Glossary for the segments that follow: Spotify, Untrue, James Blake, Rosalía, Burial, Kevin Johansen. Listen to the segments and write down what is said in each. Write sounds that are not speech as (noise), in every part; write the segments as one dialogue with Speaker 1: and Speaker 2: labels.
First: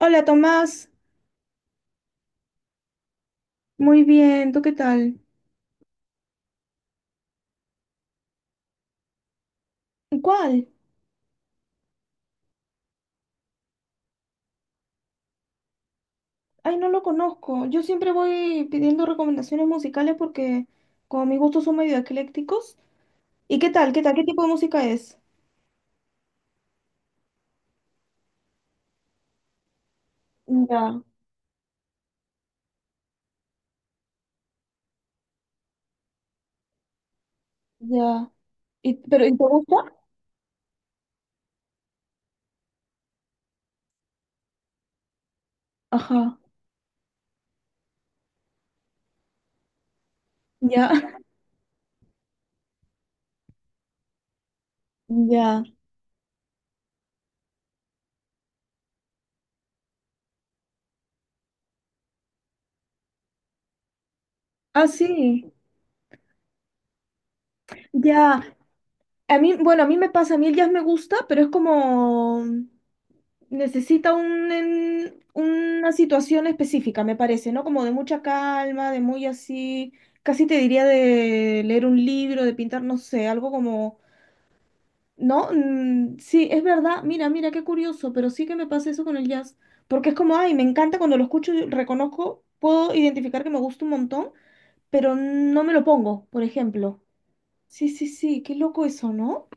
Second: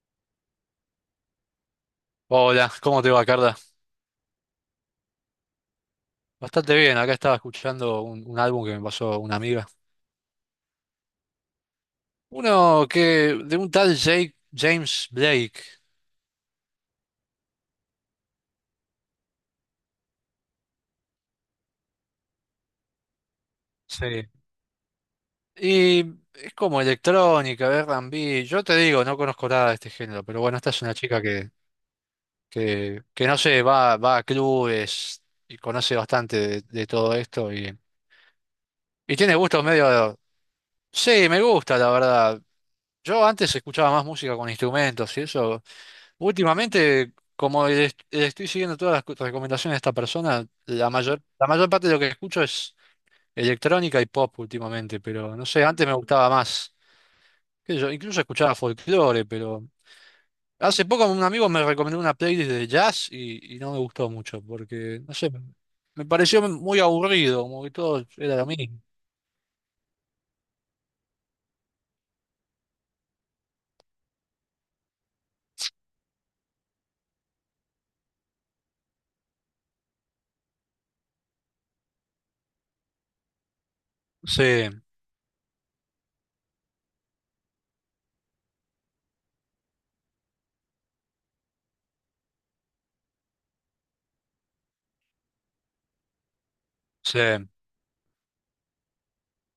Speaker 1: Hola Tomás,
Speaker 2: Hola, ¿cómo te va, Carla?
Speaker 1: muy bien, ¿tú qué tal?
Speaker 2: Bastante bien, acá estaba escuchando un álbum que me pasó una amiga.
Speaker 1: ¿Cuál?
Speaker 2: Uno que, de un tal James Blake.
Speaker 1: Ay, no lo conozco. Yo siempre voy pidiendo recomendaciones musicales porque como mis gustos son medio eclécticos. ¿Y qué tal? ¿Qué
Speaker 2: Sí.
Speaker 1: tipo de música es?
Speaker 2: Y es como electrónica, R&B. Yo te digo, no conozco nada de este género, pero bueno, esta es una
Speaker 1: Ya,
Speaker 2: chica que no sé, va a clubes y conoce bastante de todo esto
Speaker 1: ya. ¿Y,
Speaker 2: y
Speaker 1: pero ¿y
Speaker 2: tiene
Speaker 1: te
Speaker 2: gustos
Speaker 1: gusta?
Speaker 2: medio... Sí, me gusta, la verdad. Yo antes escuchaba más música con instrumentos y eso.
Speaker 1: Ajá.
Speaker 2: Últimamente, como estoy siguiendo todas las recomendaciones de esta persona,
Speaker 1: Ya, (laughs)
Speaker 2: la mayor parte de lo que escucho es electrónica y pop últimamente, pero no
Speaker 1: ya.
Speaker 2: sé, antes me gustaba más. Qué sé yo, incluso escuchaba folclore, pero hace poco un amigo me recomendó una playlist de jazz y no me gustó mucho,
Speaker 1: Ah,
Speaker 2: porque, no sé,
Speaker 1: sí.
Speaker 2: me pareció muy aburrido, como que todo era
Speaker 1: Ya.
Speaker 2: lo mismo.
Speaker 1: A mí, bueno, a mí me pasa, a mí el jazz me gusta, pero es como necesita un, una situación específica, me parece, ¿no? Como de mucha calma, de muy así, casi te diría de leer un libro, de pintar, no sé, algo como,
Speaker 2: Sí,
Speaker 1: ¿no? Sí, es verdad, mira, qué curioso, pero sí que me pasa eso con el jazz, porque es como, ay, me encanta cuando lo escucho, y reconozco, puedo identificar que me gusta un montón, pero no me lo pongo, por ejemplo.
Speaker 2: sí.
Speaker 1: Sí, sí, sí, qué loco eso, ¿no?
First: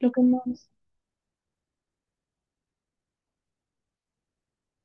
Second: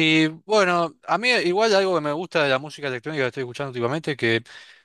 Speaker 1: Lo que más...
Speaker 2: bueno, a mí igual algo que me gusta de la música electrónica que estoy escuchando últimamente, que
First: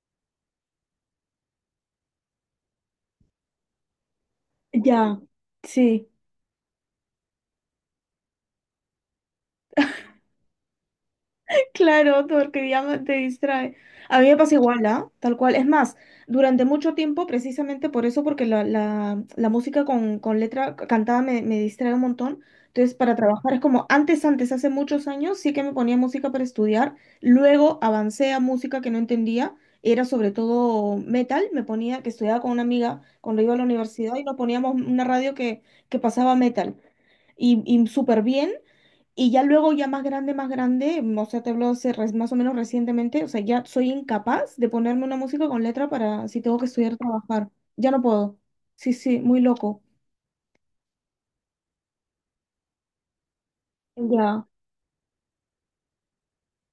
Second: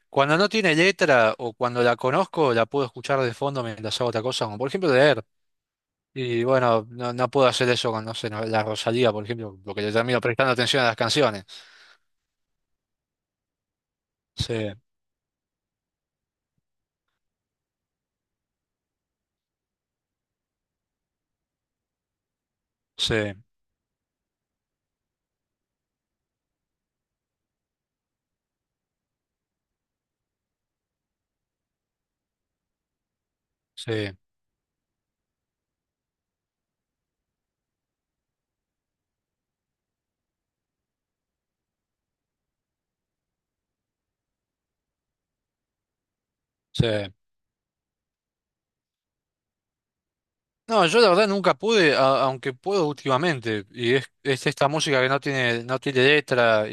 Speaker 2: cuando no tiene letra o cuando la conozco, la puedo escuchar de fondo mientras hago otra cosa, como por ejemplo
Speaker 1: Ya,
Speaker 2: leer.
Speaker 1: sí.
Speaker 2: Y bueno, no puedo hacer eso con, no sé, la Rosalía, por ejemplo, porque le termino prestando atención a las canciones.
Speaker 1: Claro, porque ya no te distrae. A mí me pasa
Speaker 2: Sí,
Speaker 1: igual, ¿ah? Tal cual. Es más, durante mucho tiempo, precisamente por eso, porque la música con letra cantada me distrae un montón. Entonces,
Speaker 2: sí,
Speaker 1: para trabajar es como antes, hace muchos años, sí que me ponía música para estudiar. Luego avancé a música que no entendía. Era sobre todo metal. Me ponía, que estudiaba con una amiga cuando iba a la
Speaker 2: sí,
Speaker 1: universidad y nos poníamos una radio que pasaba metal. Y súper bien. Y ya luego, ya más grande, o sea, te hablo hace más o menos recientemente, o sea, ya soy incapaz de ponerme una música con letra para si tengo que
Speaker 2: sí.
Speaker 1: estudiar, trabajar. Ya no puedo. Sí, sí, muy loco.
Speaker 2: No, yo la verdad nunca pude, aunque puedo últimamente, y
Speaker 1: Ya,
Speaker 2: es esta música que no tiene, no tiene letra.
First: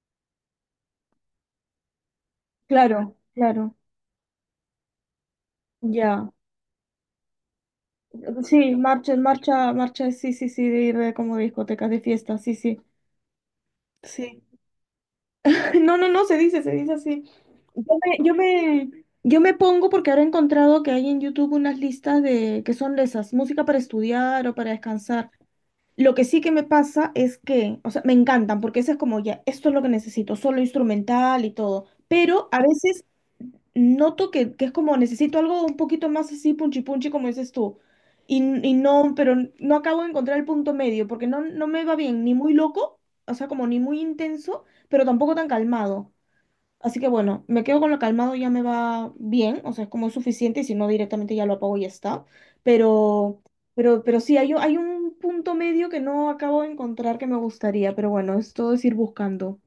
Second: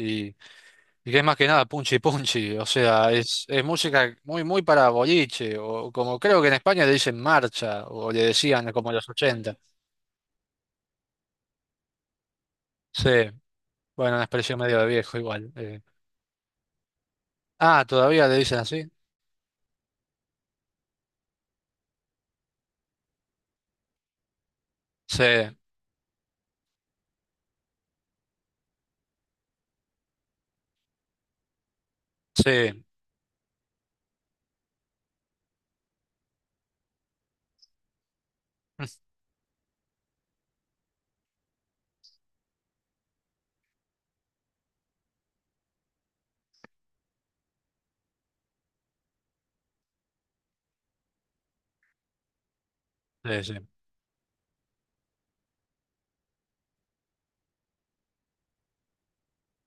Speaker 2: Y que es más que nada punchi punchi, o sea,
Speaker 1: claro,
Speaker 2: es
Speaker 1: claro,
Speaker 2: música muy para boliche, o como
Speaker 1: ya.
Speaker 2: creo que en España le dicen marcha, o le decían
Speaker 1: Sí,
Speaker 2: como en los
Speaker 1: marcha,
Speaker 2: 80.
Speaker 1: marcha, marcha, sí, sí, sí, de ir de como discotecas de fiesta, sí, sí,
Speaker 2: Sí, bueno, una
Speaker 1: sí.
Speaker 2: expresión medio de viejo igual.
Speaker 1: (laughs) No, no, no, se dice así.
Speaker 2: Ah,
Speaker 1: Yo me,
Speaker 2: ¿todavía
Speaker 1: yo
Speaker 2: le dicen
Speaker 1: me,
Speaker 2: así?
Speaker 1: yo me pongo porque ahora he encontrado que hay en YouTube unas listas de que son de esas, música para estudiar o para
Speaker 2: Sí,
Speaker 1: descansar. Lo que sí que me pasa es que, o sea, me encantan, porque eso es como ya, esto es lo que necesito, solo instrumental y todo. Pero a
Speaker 2: sí,
Speaker 1: veces noto que es como necesito algo un poquito más así, punchi punchi, como dices tú. Y, y
Speaker 2: mm,
Speaker 1: no, pero no acabo de encontrar el punto medio, porque no, no me va bien, ni muy loco, o sea, como ni muy intenso, pero tampoco tan calmado. Así que bueno, me quedo con lo calmado, ya me va bien, o sea, es como es suficiente, y si no directamente ya lo apago y ya está. Pero,
Speaker 2: sí, sí.
Speaker 1: pero sí, hay, hay un punto medio que no acabo de encontrar que me gustaría, pero bueno, es todo es ir buscando.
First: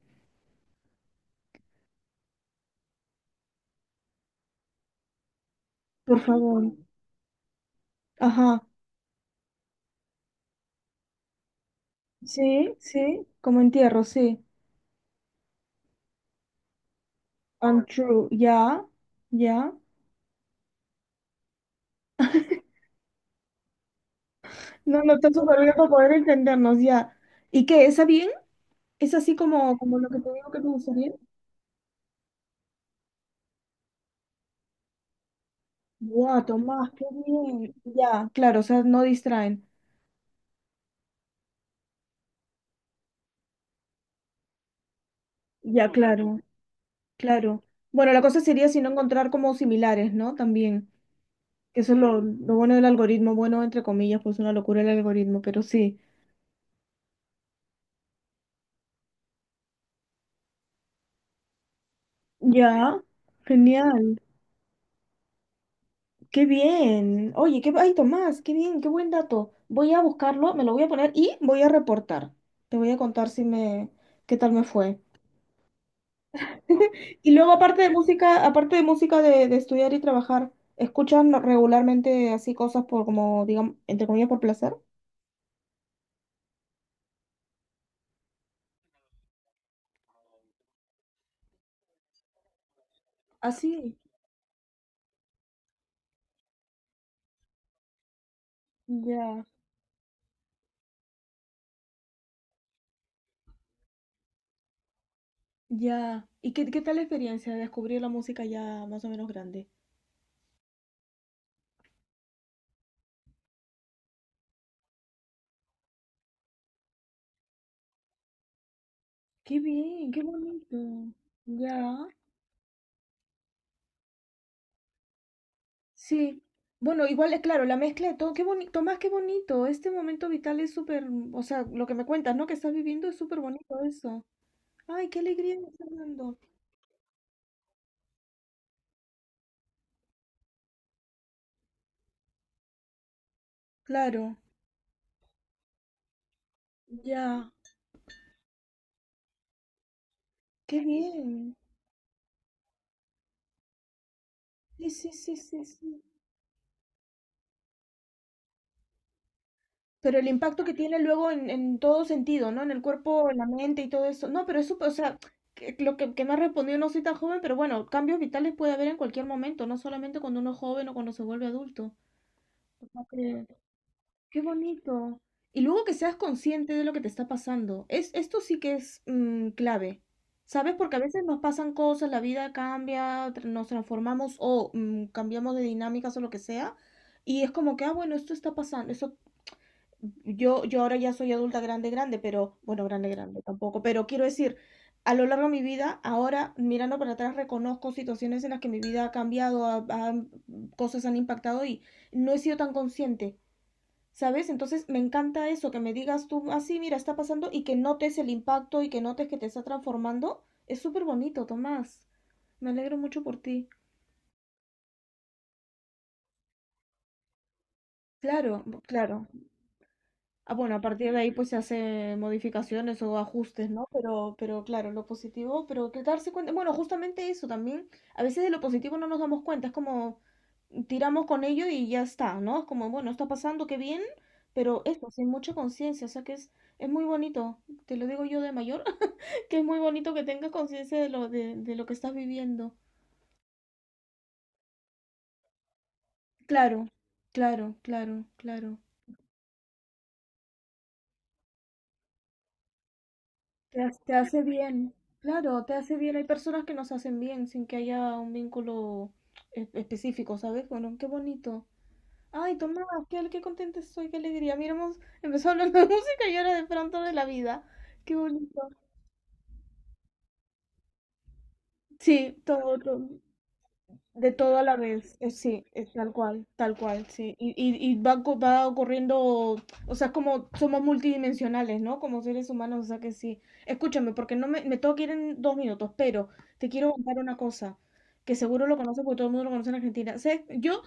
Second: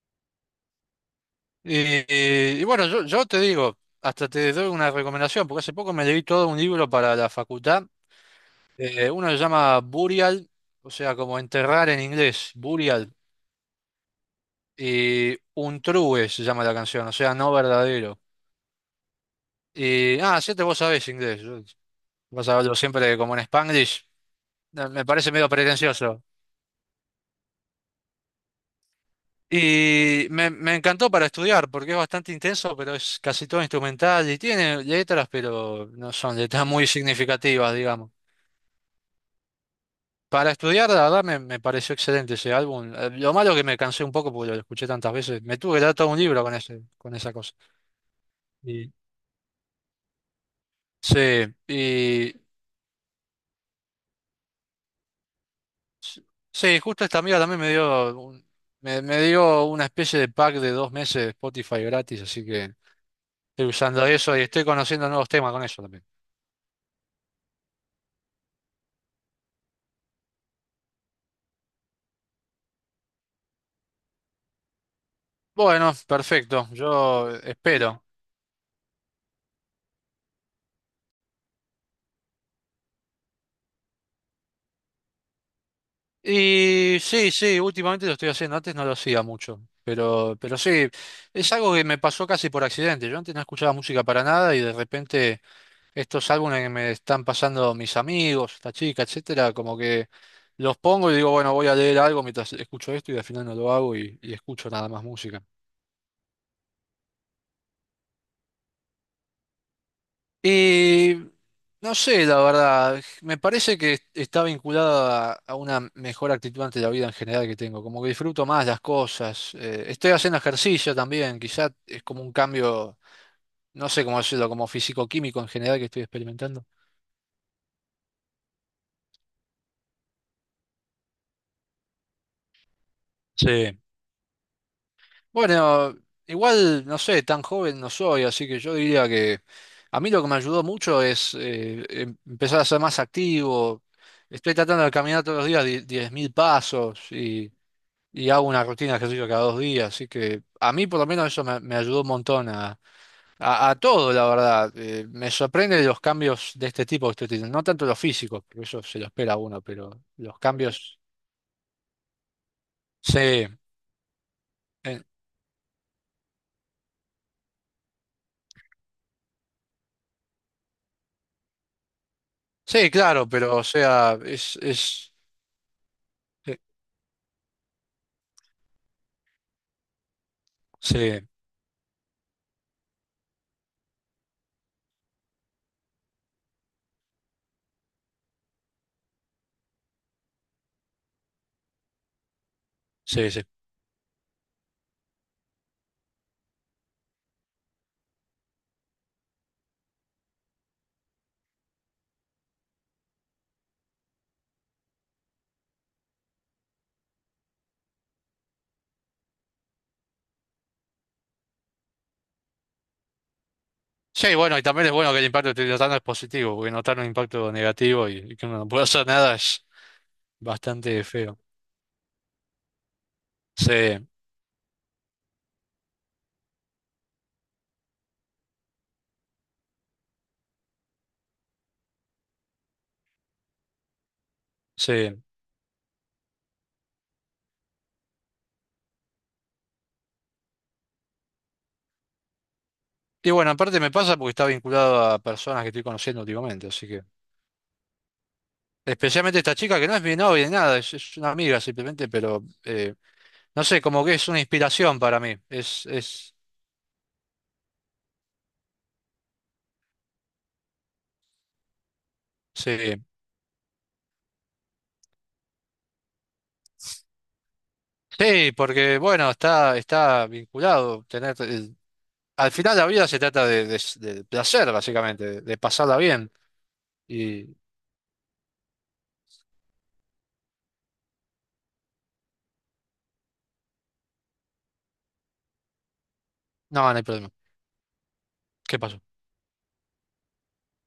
Speaker 2: Y, y bueno, yo te digo, hasta te doy una recomendación, porque hace poco me
Speaker 1: Por
Speaker 2: leí todo un
Speaker 1: favor.
Speaker 2: libro para la facultad,
Speaker 1: Ajá.
Speaker 2: uno se llama Burial, o sea, como enterrar en inglés,
Speaker 1: Sí,
Speaker 2: Burial.
Speaker 1: sí, como entierro, sí.
Speaker 2: Y Untrue se llama la canción, o sea, no verdadero.
Speaker 1: Untrue, ya, ya.
Speaker 2: Y, siete vos sabés inglés. Vas a hablo siempre como en Spanglish.
Speaker 1: No,
Speaker 2: Me
Speaker 1: no está
Speaker 2: parece medio
Speaker 1: súper bien para poder
Speaker 2: pretencioso.
Speaker 1: entendernos, ya. ¿Y qué? ¿Esa bien? ¿Es así como, como lo que te digo que te
Speaker 2: Me encantó
Speaker 1: gustaría?
Speaker 2: para estudiar porque es bastante intenso, pero es casi todo instrumental y tiene letras, pero no son
Speaker 1: Guau,
Speaker 2: letras muy
Speaker 1: Tomás, qué
Speaker 2: significativas,
Speaker 1: bien.
Speaker 2: digamos.
Speaker 1: Ya, claro, o sea, no distraen.
Speaker 2: Para estudiar, la verdad, me pareció excelente ese álbum. Lo malo que me cansé un poco porque lo escuché tantas veces. Me tuve que
Speaker 1: Ya,
Speaker 2: dar todo un
Speaker 1: claro,
Speaker 2: libro con con esa cosa.
Speaker 1: claro. Bueno, la cosa sería si no
Speaker 2: Y-
Speaker 1: encontrar como similares, ¿no? También,
Speaker 2: Sí,
Speaker 1: que eso es
Speaker 2: y,
Speaker 1: lo bueno del algoritmo, bueno, entre comillas, pues una locura el algoritmo, pero sí.
Speaker 2: Sí, justo esta amiga también me dio una especie de pack de 2 meses de Spotify gratis, así que
Speaker 1: Ya,
Speaker 2: estoy usando
Speaker 1: genial.
Speaker 2: eso y estoy conociendo nuevos temas con eso también.
Speaker 1: Qué bien. Oye, qué, ay, Tomás, qué bien, qué buen dato. Voy a buscarlo, me lo voy a poner y voy a reportar. Te voy a contar si me, qué tal me fue.
Speaker 2: Bueno, perfecto,
Speaker 1: (laughs)
Speaker 2: yo
Speaker 1: Y luego, aparte de
Speaker 2: espero.
Speaker 1: música, de estudiar y trabajar, ¿escuchan regularmente así cosas por como, digamos, entre comillas, por placer?
Speaker 2: Y sí, sí, últimamente lo estoy haciendo, antes no lo hacía mucho, pero sí, es algo que me pasó casi por accidente. Yo antes no escuchaba
Speaker 1: Así.
Speaker 2: música para nada y de repente estos álbumes que me están pasando mis amigos, esta chica,
Speaker 1: Ya,
Speaker 2: etcétera, como que los pongo y digo, bueno, voy a leer algo mientras escucho esto y al final no lo hago y escucho nada más música.
Speaker 1: ya. ¿Y qué, qué tal la experiencia de descubrir la música ya más o menos grande?
Speaker 2: Y no sé, la verdad, me parece que está vinculada a una mejor actitud ante la vida en general que tengo, como que disfruto más las cosas,
Speaker 1: Qué bien,
Speaker 2: estoy
Speaker 1: qué
Speaker 2: haciendo
Speaker 1: bonito.
Speaker 2: ejercicio también, quizás es
Speaker 1: Ya,
Speaker 2: como un cambio, no sé cómo decirlo, como físico-químico en general que estoy
Speaker 1: sí.
Speaker 2: experimentando.
Speaker 1: Bueno, igual es claro, la mezcla de todo, qué bonito, más qué bonito. Este momento vital es súper, o sea, lo que me cuentas, ¿no? Que estás viviendo es súper
Speaker 2: Sí.
Speaker 1: bonito eso. Ay, qué alegría,
Speaker 2: Bueno,
Speaker 1: Fernando.
Speaker 2: igual, no sé, tan joven no soy, así que yo diría que a mí lo que me ayudó mucho es empezar a ser más activo.
Speaker 1: Claro,
Speaker 2: Estoy tratando de caminar todos los días 10.000 pasos
Speaker 1: ya,
Speaker 2: y hago una rutina de ejercicio cada 2 días, así que a
Speaker 1: qué
Speaker 2: mí por lo menos
Speaker 1: bien.
Speaker 2: me ayudó un montón a todo, la verdad.
Speaker 1: Sí, sí,
Speaker 2: Me
Speaker 1: sí, sí,
Speaker 2: sorprende los
Speaker 1: sí.
Speaker 2: cambios de este tipo que estoy teniendo, no tanto los físicos, porque eso se lo espera a uno, pero
Speaker 1: Pero el
Speaker 2: los
Speaker 1: impacto que tiene
Speaker 2: cambios,
Speaker 1: luego en todo sentido, ¿no? En el
Speaker 2: sí,
Speaker 1: cuerpo, en la mente y todo eso. No, pero es súper, o sea, lo que me has respondido, no soy tan joven, pero bueno, cambios vitales puede haber en cualquier momento, no solamente cuando uno es joven o cuando se vuelve adulto.
Speaker 2: sí,
Speaker 1: O
Speaker 2: claro,
Speaker 1: que-
Speaker 2: pero o sea,
Speaker 1: Qué
Speaker 2: es
Speaker 1: bonito. Y luego que seas
Speaker 2: eh,
Speaker 1: consciente de lo que te está pasando. Es, esto sí que es clave. ¿Sabes? Porque a
Speaker 2: sí,
Speaker 1: veces nos pasan cosas, la vida cambia, nos transformamos o cambiamos de dinámicas o lo que sea. Y es como que, ah, bueno, esto está pasando, yo ahora ya soy adulta grande, grande, pero bueno, grande,
Speaker 2: sí,
Speaker 1: grande
Speaker 2: sí.
Speaker 1: tampoco. Pero quiero decir, a lo largo de mi vida, ahora mirando para atrás, reconozco situaciones en las que mi vida ha cambiado, cosas han impactado y no he sido tan consciente, ¿sabes? Entonces me encanta eso, que me digas tú así, mira, está pasando y que notes el impacto y que notes que te está transformando. Es súper bonito, Tomás. Me alegro mucho por ti.
Speaker 2: Sí, bueno, y también es bueno que el impacto que estoy notando es positivo, porque notar un impacto negativo y que uno
Speaker 1: Claro,
Speaker 2: no puede hacer
Speaker 1: claro.
Speaker 2: nada es
Speaker 1: Ah, bueno, a
Speaker 2: bastante
Speaker 1: partir de ahí
Speaker 2: feo.
Speaker 1: pues se hace modificaciones o ajustes, ¿no?
Speaker 2: Sí,
Speaker 1: Pero claro, lo positivo, pero que darse cuenta, bueno, justamente eso también, a veces de lo positivo no nos damos cuenta, es como tiramos con ello y ya está, ¿no? Es como, bueno, está pasando, qué bien, pero eso,
Speaker 2: sí.
Speaker 1: sin mucha conciencia, o sea que es muy bonito, te lo digo yo de mayor, (laughs) que es muy bonito que tengas conciencia de lo que estás viviendo.
Speaker 2: Y bueno, aparte me pasa porque está vinculado a personas que estoy conociendo últimamente, así
Speaker 1: Claro,
Speaker 2: que...
Speaker 1: claro, claro, claro.
Speaker 2: Especialmente esta chica que no es mi novia ni nada, es una amiga simplemente, pero no
Speaker 1: Te,
Speaker 2: sé, como
Speaker 1: te
Speaker 2: que es una
Speaker 1: hace bien,
Speaker 2: inspiración para mí.
Speaker 1: claro, te hace bien. Hay personas que nos hacen bien sin que haya un vínculo específico, ¿sabes? Bueno, qué bonito. Ay, Tomás,
Speaker 2: Sí.
Speaker 1: qué, qué contenta estoy, qué alegría. Mira, hemos empezado (laughs) hablando de música y ahora de pronto de la vida. Qué
Speaker 2: Sí,
Speaker 1: bonito.
Speaker 2: porque bueno, está vinculado tener...
Speaker 1: Sí,
Speaker 2: al final
Speaker 1: todo,
Speaker 2: la vida
Speaker 1: todo.
Speaker 2: se trata de
Speaker 1: De todo a
Speaker 2: placer,
Speaker 1: la vez,
Speaker 2: básicamente, de
Speaker 1: sí, es
Speaker 2: pasarla bien.
Speaker 1: tal cual, sí.
Speaker 2: Y...
Speaker 1: Y va, va ocurriendo, o sea, como somos multidimensionales, ¿no? Como seres humanos, o sea que sí. Escúchame, porque no me, me tengo que ir en dos minutos, pero te
Speaker 2: No,
Speaker 1: quiero
Speaker 2: no hay
Speaker 1: contar
Speaker 2: problema.
Speaker 1: una cosa, que seguro lo
Speaker 2: ¿Qué pasó?
Speaker 1: conoces porque todo el mundo lo conoce en Argentina. ¿Sabes? Yo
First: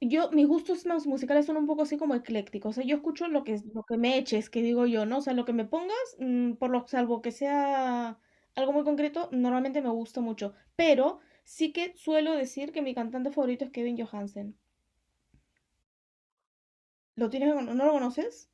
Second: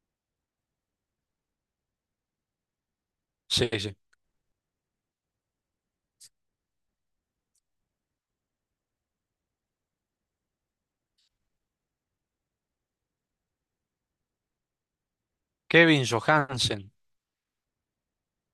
Speaker 1: yo mis gustos más musicales son un poco así como eclécticos, o sea, yo escucho
Speaker 2: Sí,
Speaker 1: lo que
Speaker 2: sí.
Speaker 1: me eches, que digo yo, ¿no? O sea, lo que me pongas, por lo salvo que sea algo muy concreto, normalmente me gusta mucho, pero sí que suelo decir que mi cantante favorito es Kevin Johansen.
Speaker 2: Kevin Johansen.
Speaker 1: ¿Lo tienes, no lo conoces?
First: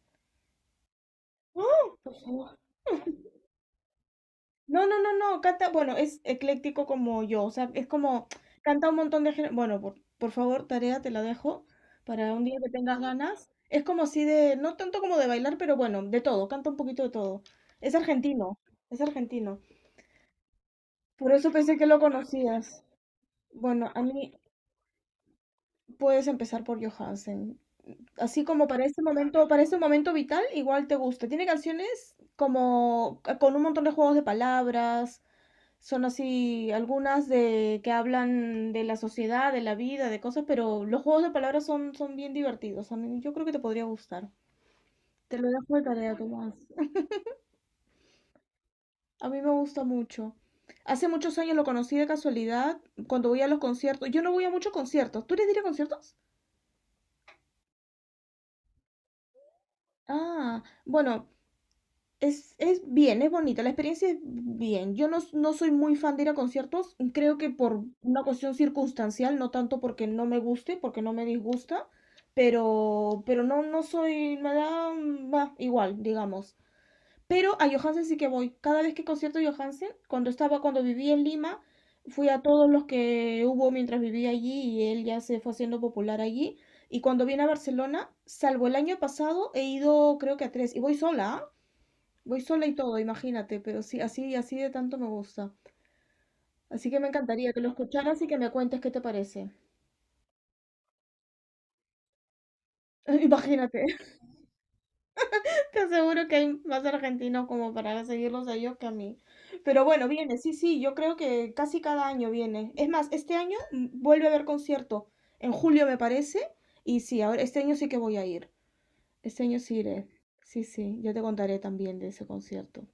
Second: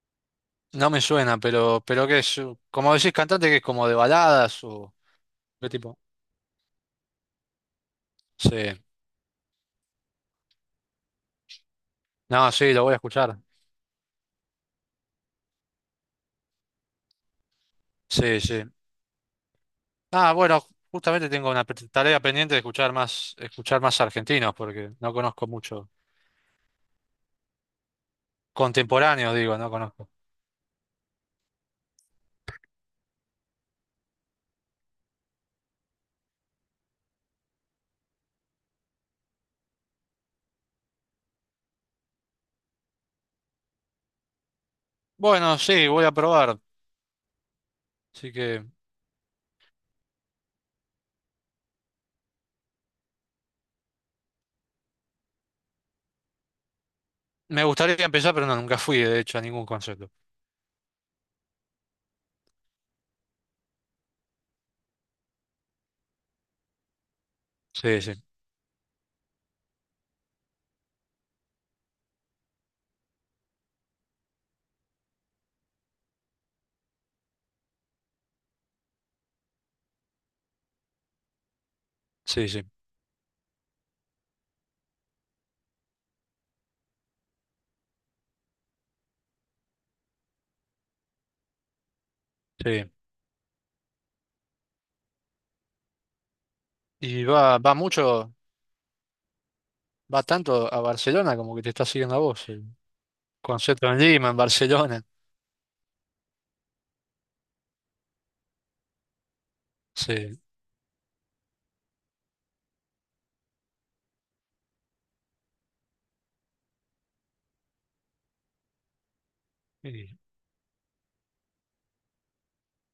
Speaker 2: No me suena,
Speaker 1: ¡Ah!
Speaker 2: pero
Speaker 1: Por
Speaker 2: que es,
Speaker 1: favor.
Speaker 2: como decís, cantante que es como de baladas
Speaker 1: No,
Speaker 2: o
Speaker 1: no, no, no, canta,
Speaker 2: qué
Speaker 1: bueno,
Speaker 2: tipo.
Speaker 1: es ecléctico como yo, o sea, es como
Speaker 2: Sí.
Speaker 1: canta un montón de géneros. Bueno, por favor, tarea te la dejo para un
Speaker 2: No,
Speaker 1: día que
Speaker 2: sí, lo voy a
Speaker 1: tengas
Speaker 2: escuchar.
Speaker 1: ganas. Es como así de, no tanto como de bailar, pero bueno, de todo, canta un poquito de todo. Es
Speaker 2: Sí,
Speaker 1: argentino,
Speaker 2: sí.
Speaker 1: es argentino.
Speaker 2: Ah, bueno, justamente
Speaker 1: Por eso
Speaker 2: tengo una
Speaker 1: pensé que lo
Speaker 2: tarea pendiente de
Speaker 1: conocías.
Speaker 2: escuchar
Speaker 1: Bueno,
Speaker 2: más
Speaker 1: a mí
Speaker 2: argentinos, porque no conozco mucho.
Speaker 1: puedes empezar por Johansen. Así como para
Speaker 2: Contemporáneos, digo,
Speaker 1: para
Speaker 2: no
Speaker 1: este
Speaker 2: conozco.
Speaker 1: momento vital, igual te gusta. Tiene canciones como con un montón de juegos de palabras son así algunas de que hablan de la sociedad, de la vida, de cosas, pero los juegos de palabras son, son bien divertidos. Yo creo que te podría gustar. Te lo
Speaker 2: Bueno,
Speaker 1: dejo de
Speaker 2: sí, voy a
Speaker 1: tarea, Tomás.
Speaker 2: probar. Así que
Speaker 1: A mí me gusta mucho. Hace muchos años lo conocí de casualidad cuando voy a los conciertos. Yo no voy a muchos conciertos. ¿Tú eres de ir a conciertos?
Speaker 2: me gustaría empezar, pero no, nunca fui, de hecho, a ningún concierto.
Speaker 1: Ah, bueno, es bien, es bonita, la experiencia es bien. Yo no, no soy muy fan de ir a conciertos, creo que por
Speaker 2: Sí, sí,
Speaker 1: una cuestión circunstancial, no tanto porque no me guste, porque no me disgusta, pero no, no soy, me da, bah, igual, digamos. Pero a Johansen sí que voy. Cada vez que concierto de Johansen, cuando estaba, cuando vivía en Lima, fui a
Speaker 2: sí, sí,
Speaker 1: todos los que hubo mientras vivía allí y él ya se fue haciendo popular allí. Y cuando vine a Barcelona, salvo el año pasado, he ido creo que a tres, y voy sola, ¿ah? Voy sola y
Speaker 2: sí.
Speaker 1: todo, imagínate, pero sí, así, así de tanto me gusta. Así que me
Speaker 2: ¿Y
Speaker 1: encantaría que lo
Speaker 2: va
Speaker 1: escucharas y
Speaker 2: mucho?
Speaker 1: que me cuentes qué te parece.
Speaker 2: Va tanto a Barcelona como que te está siguiendo a vos. El
Speaker 1: (laughs) Imagínate,
Speaker 2: concierto en Lima, en Barcelona.
Speaker 1: (laughs) te aseguro que hay más argentinos como para seguirlos a ellos que a mí. Pero bueno, viene,
Speaker 2: Sí.
Speaker 1: sí, sí, yo creo que casi cada año viene. Es más, este año vuelve a haber concierto, en julio me parece, y sí, ahora este año sí que voy a ir. Este año sí iré.
Speaker 2: Y,
Speaker 1: Sí, sí, yo te contaré también de ese concierto.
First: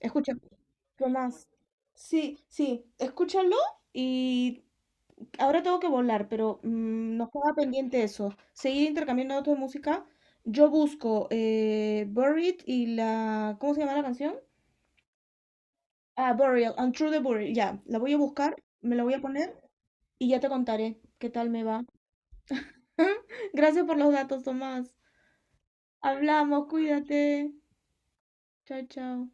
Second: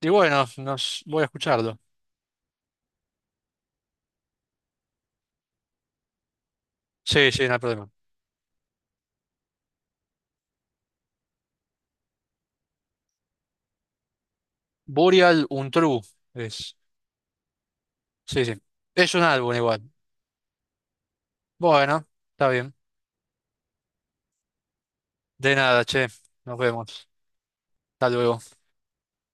Speaker 2: bueno, nos,
Speaker 1: ¿qué
Speaker 2: voy a
Speaker 1: más?
Speaker 2: escucharlo.
Speaker 1: Sí, sí, escúchalo y ahora tengo que volar, pero nos
Speaker 2: Sí, sí, no
Speaker 1: queda
Speaker 2: hay problema.
Speaker 1: pendiente eso. Seguir intercambiando datos de música. Yo busco Buried y la... ¿Cómo se llama la canción?
Speaker 2: Burial Untrue
Speaker 1: Ah, Burial,
Speaker 2: es.
Speaker 1: Untrue the Burial. Ya, la voy a
Speaker 2: Sí, sí.
Speaker 1: buscar, me la voy
Speaker 2: Es
Speaker 1: a
Speaker 2: un álbum
Speaker 1: poner
Speaker 2: igual.
Speaker 1: y ya te contaré qué tal me va.
Speaker 2: Bueno, está bien.
Speaker 1: (laughs) Gracias por los datos, Tomás.
Speaker 2: De nada, che. Nos
Speaker 1: Hablamos,
Speaker 2: vemos.
Speaker 1: cuídate.
Speaker 2: Hasta luego.
Speaker 1: Chao, chao.